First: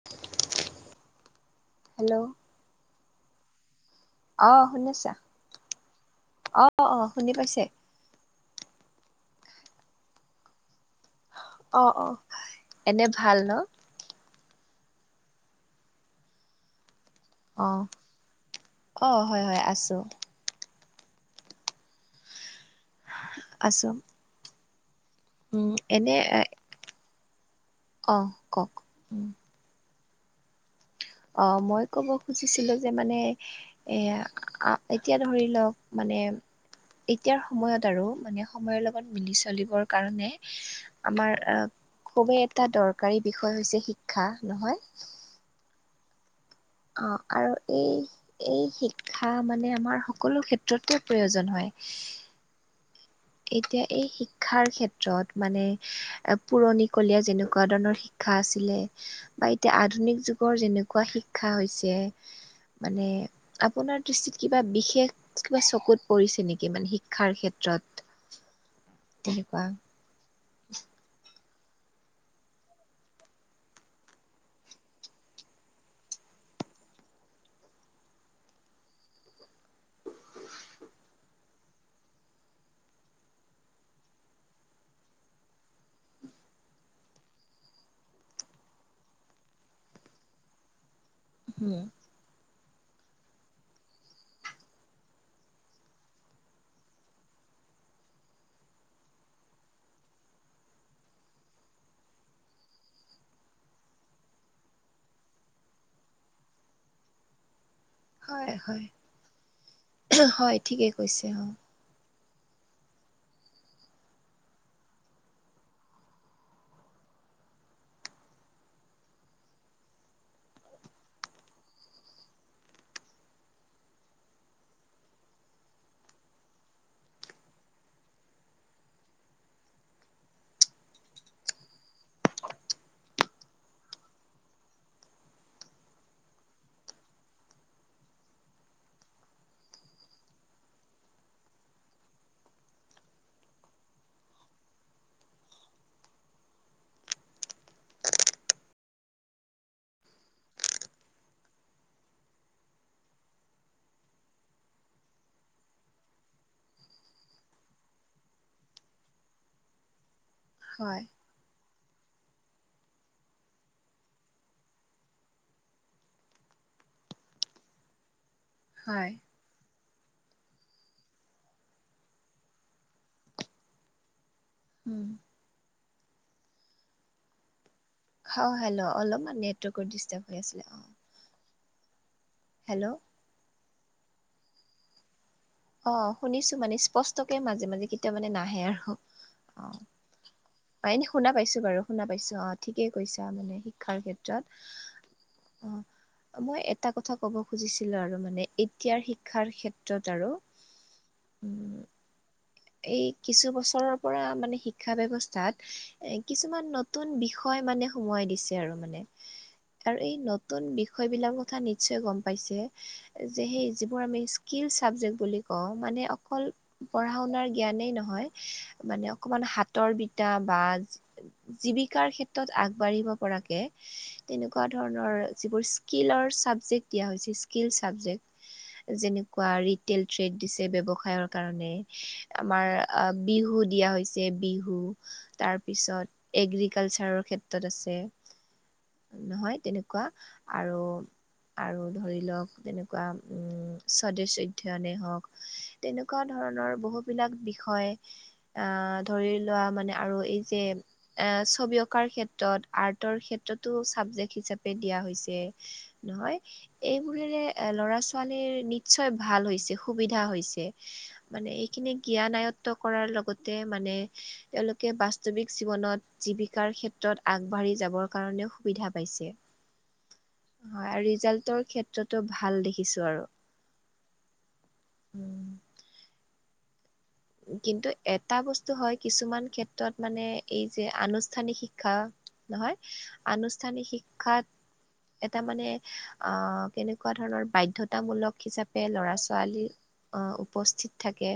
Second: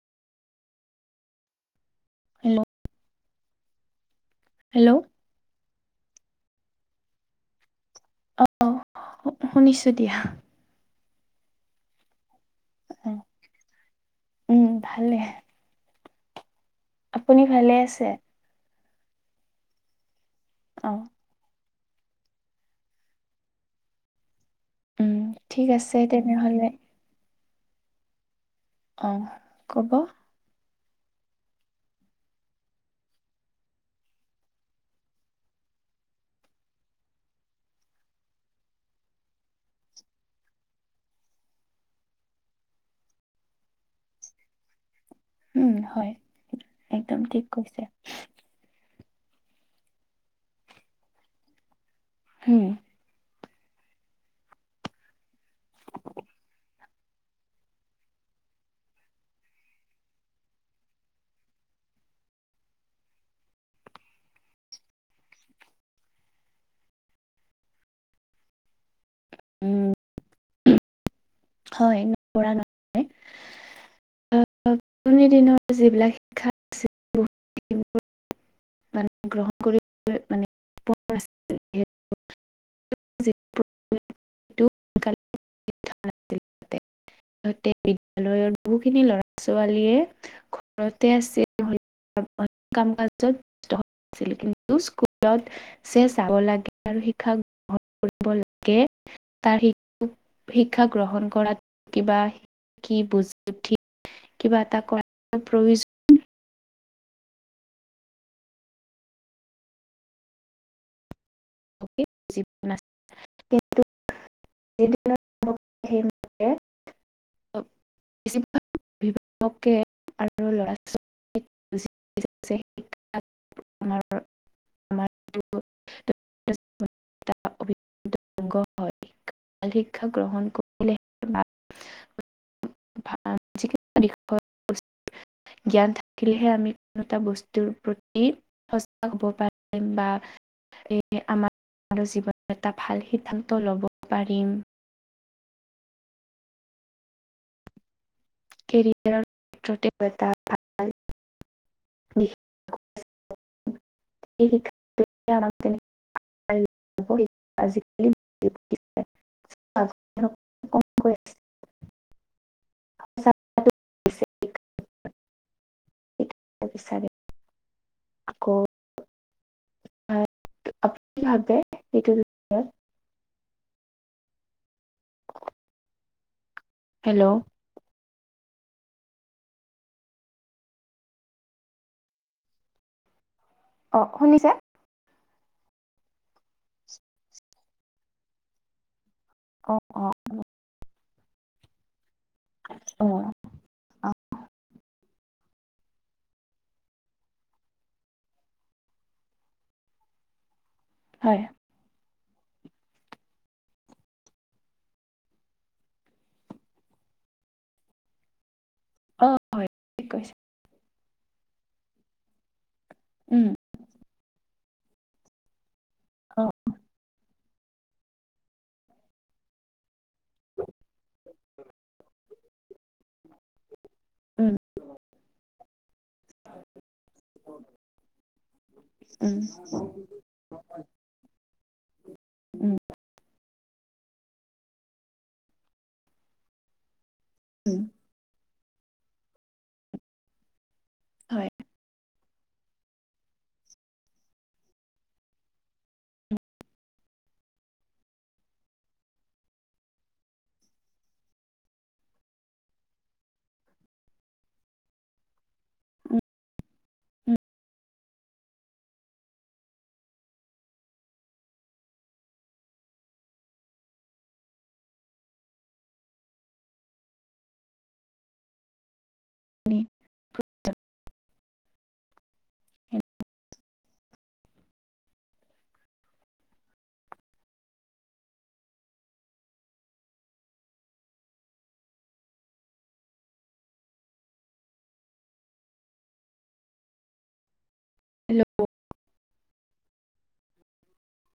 [inaudible] Hello hello অহ', hello শুনিছা, অহ', অহ', শুনি পাইছে? অহ', শুনিছো দিয়া। অ', অ', এনে ভাল ন? উম ভালে। আপুনি অ ভালে আছে। অ', হয়' হয়' আছো। অ' আছো উম উম ঠিক আছে তেনেহ'লে অঁহ', কওক। অ ক'ব অ', মই ক'ব খুজিছিলো যে মানে এয়া এতিয়া ধৰি লওক মানে এতিয়াৰ সময়ত আৰু মানে সময়ৰ লগত মিলি চলিবৰ কাৰণে আমাৰ আহ খুবেই এটা দৰকাৰী বিষয় হৈছে শিক্ষা নহয় উম হয়। একদম অঁ', ঠিক আৰু কৈছে এই এই শিক্ষা মানে আমাৰ সকলো ক্ষেত্ৰতে প্ৰয়োজন হয় উম'। এতিয়া এই শিক্ষাৰ ক্ষেত্ৰত মানে পুৰণিকলীয়া যেনেকুৱা ধৰণৰ শিক্ষা আছিলে বা এতিয়া আধুনিক যুগৰ যেনেকুৱা শিক্ষা হৈছে। মানে আপোনাৰ দৃষ্টিত কিবা বিশেষ কিবা চকুত পৰিছে নেকি মানে শিক্ষাৰ ক্ষেত্ৰত [inaudible] তেনেকুৱা [unintelligible] আজি দিনৰ যিবিলাক শিক্ষা আছিল বহুত মানে গ্ৰহণ কৰিব যিটো [inaudible] সিহতে বিদ্যায়ালয়ৰ বহুখিনি লৰা ছোৱালীয়ে ঘৰতে উম, আছে কাম কাজত আছিলো কিন্তু স্কুলত চে চাব লাগে আৰু শিক্ষাক কৰিব লাগে তাৰ শিক্ষা গ্ৰহণ কৰাত কিবা কি [unintelligible] কিবা এটা কৰা [unintelligible] হয়, হয়, হয়, ঠিকে কৈছে অ'। [inaudible] [inaudible] [inaudible] ছোৱালীক [unintelligible] শিক্ষা গ্রহণ [inaudible] জ্ঞান থাকিলেহে আমি কোনো এটা বস্তুৰ প্ৰতি সজাগ হ'ব পাৰিম বা সেইহে আমাৰ জীৱনত এটা ভাল সিদ্ধান্ত ল'ব পাৰিম। কেৰিয়াৰৰ ক্ষেত্ৰতে এটা ভাল [inaudible] [inaudible] হয় [inaudible] [inaudible] বিচাৰে আকৌ হয়। [inaudible] উম। হেল্ল'। অহ হেল্ল' অলপমান নেটৱৰ্কৰ দিষ্টাৰ্ব হৈ আছিলে অ'। হেল্ল'। অ', শুনিছে? অ', শুনিছো মানে স্পষ্টকে মাজে মাজে কেতিয়া মানে নাহে আৰু। অ', অ', অ'। অ', এনে শুনা পাইছো বাৰু, শুনা পাইছো অ' ঠিকেই অ কৈছা মানে শিক্ষাৰ ক্ষেত্ৰত। অ'। মই এটা কথা ক'ব খুজিছিলো আৰু মানে এতিয়াৰ শিক্ষাৰ ক্ষেত্ৰত আৰু। হয় উম এই কিছু বছৰৰ পৰা মানে শিক্ষা ব্যৱস্থাত এ কিছুমান ন নতুন বিষয় মানে সোমোৱাই দিছ আৰু মানে। অ হয় আৰু ঠিক এই কৈছে নতুন বিষয়বিলাক কথা নিশ্চয় গম পাইছেই। উম যে সেই যিবোৰ আমি স্কিল চাবজেক বুলি কওঁ, মানে অ অকল পঢ়া শুনাৰ জ্ঞানেই নহয় মানে অকণমান হাতৰ বিদ্যা বা জীৱিকাৰ ক্ষেত্ৰত আগবাঢ়িব পৰাকে। উম তেনেকুৱা ধৰণৰ যিবোৰ স্কীলৰ ছাবজেক্ট দিয়া হৈছে স্কীল চাবজেক্ট। উম যেনেকুৱা ৰিটেল ট্ৰেড দিছে ব্যৱসায়ৰ কাৰণে। আমাৰ উম আ বিহু দিয়া হৈছে বিহু তাৰপিছত এগ্ৰিকালচাৰৰ ক্ষেত্ৰ তাত উম আছে নহয় তেনেকুৱা আৰু হয় আৰু ধৰি লওঁক তেনেক উম, স্বদেশ অধ্যয়নে হওঁক, তেনেকুৱা ধৰণৰ বহু বিলাক বিষয় ধৰি লোৱা মানে আৰু এই যে এ ছবি অঁকাৰ ক্ষেত্ৰত আৰ্টৰ ক্ষেত্ৰতো ছাবজেক্ট হিচাপে দিয়া হৈছে নহয়। এইবোৰেৰে এ ল'ৰা ছোৱালীৰ নিশ্চয় ভাল হৈছে সুবিধা হৈছে। মানে খিনি জ্ঞান আয়ত্ত্ব কৰাৰ লগতে মানে তেওঁলোকে বাস্তৱিক জীৱনত জীৱিকাৰ ক্ষেত্ৰত আগবাঢ়ি যাবৰ কাৰণেও সুবিধা পাইছে। আনি হয় আৰু ৰিজাল্টৰ ক্ষেত্ৰতো ভাল দেখিছোঁ আৰু। কিন্তু এটা বস্তু হয় কিছুমান ক্ষেত্ৰত মানে এই যে আনুষ্ঠানিক শিক্ষা নহয় আনুষ্ঠানিক শিক্ষাত এটা মানে আহ কেনেকুৱা ধৰণৰ বাধ্যয়তামূলক হিচাপে ল'ৰা ছোৱালী অহ', উপস্থিত থাকে।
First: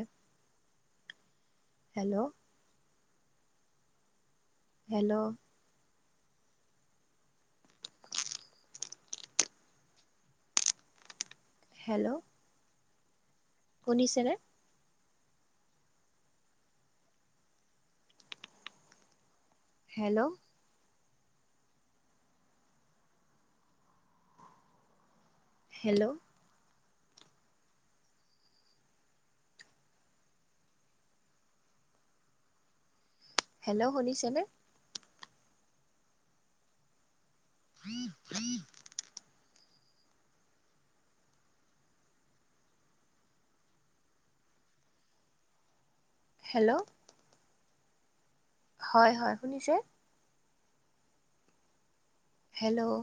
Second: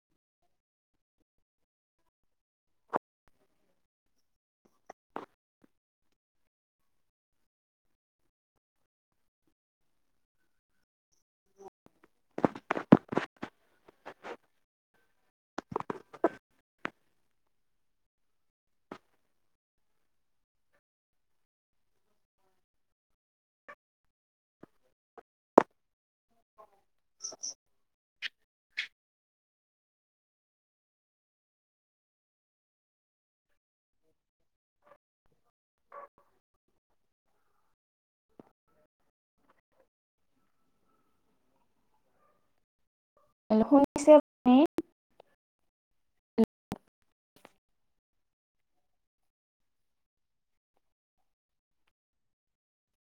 হেল্ল'। Hello hello. শুনিছেনে? হেল্ল' হেল্ল' [inaudible] হেল্ল' শুনিছেনে [inaudible] [inaudible] হেল্লো' শুনিছে? আপুনি হেল্ল' হয় হয় শুনিছে? হেল্ল'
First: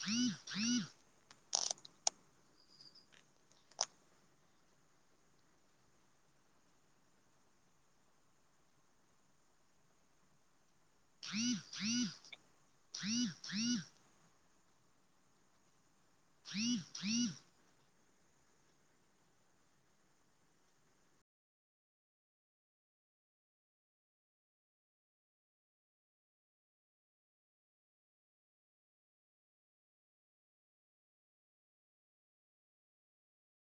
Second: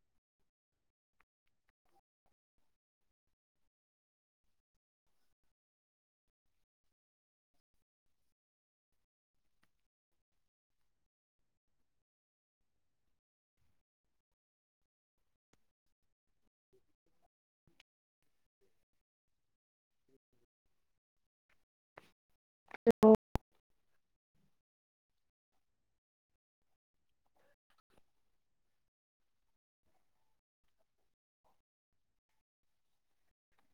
হ [inaudible] থায়ি থি [inaudible] আহ আহ [unintelligible] ফিৰ ফাইিৰ [inaudible] অ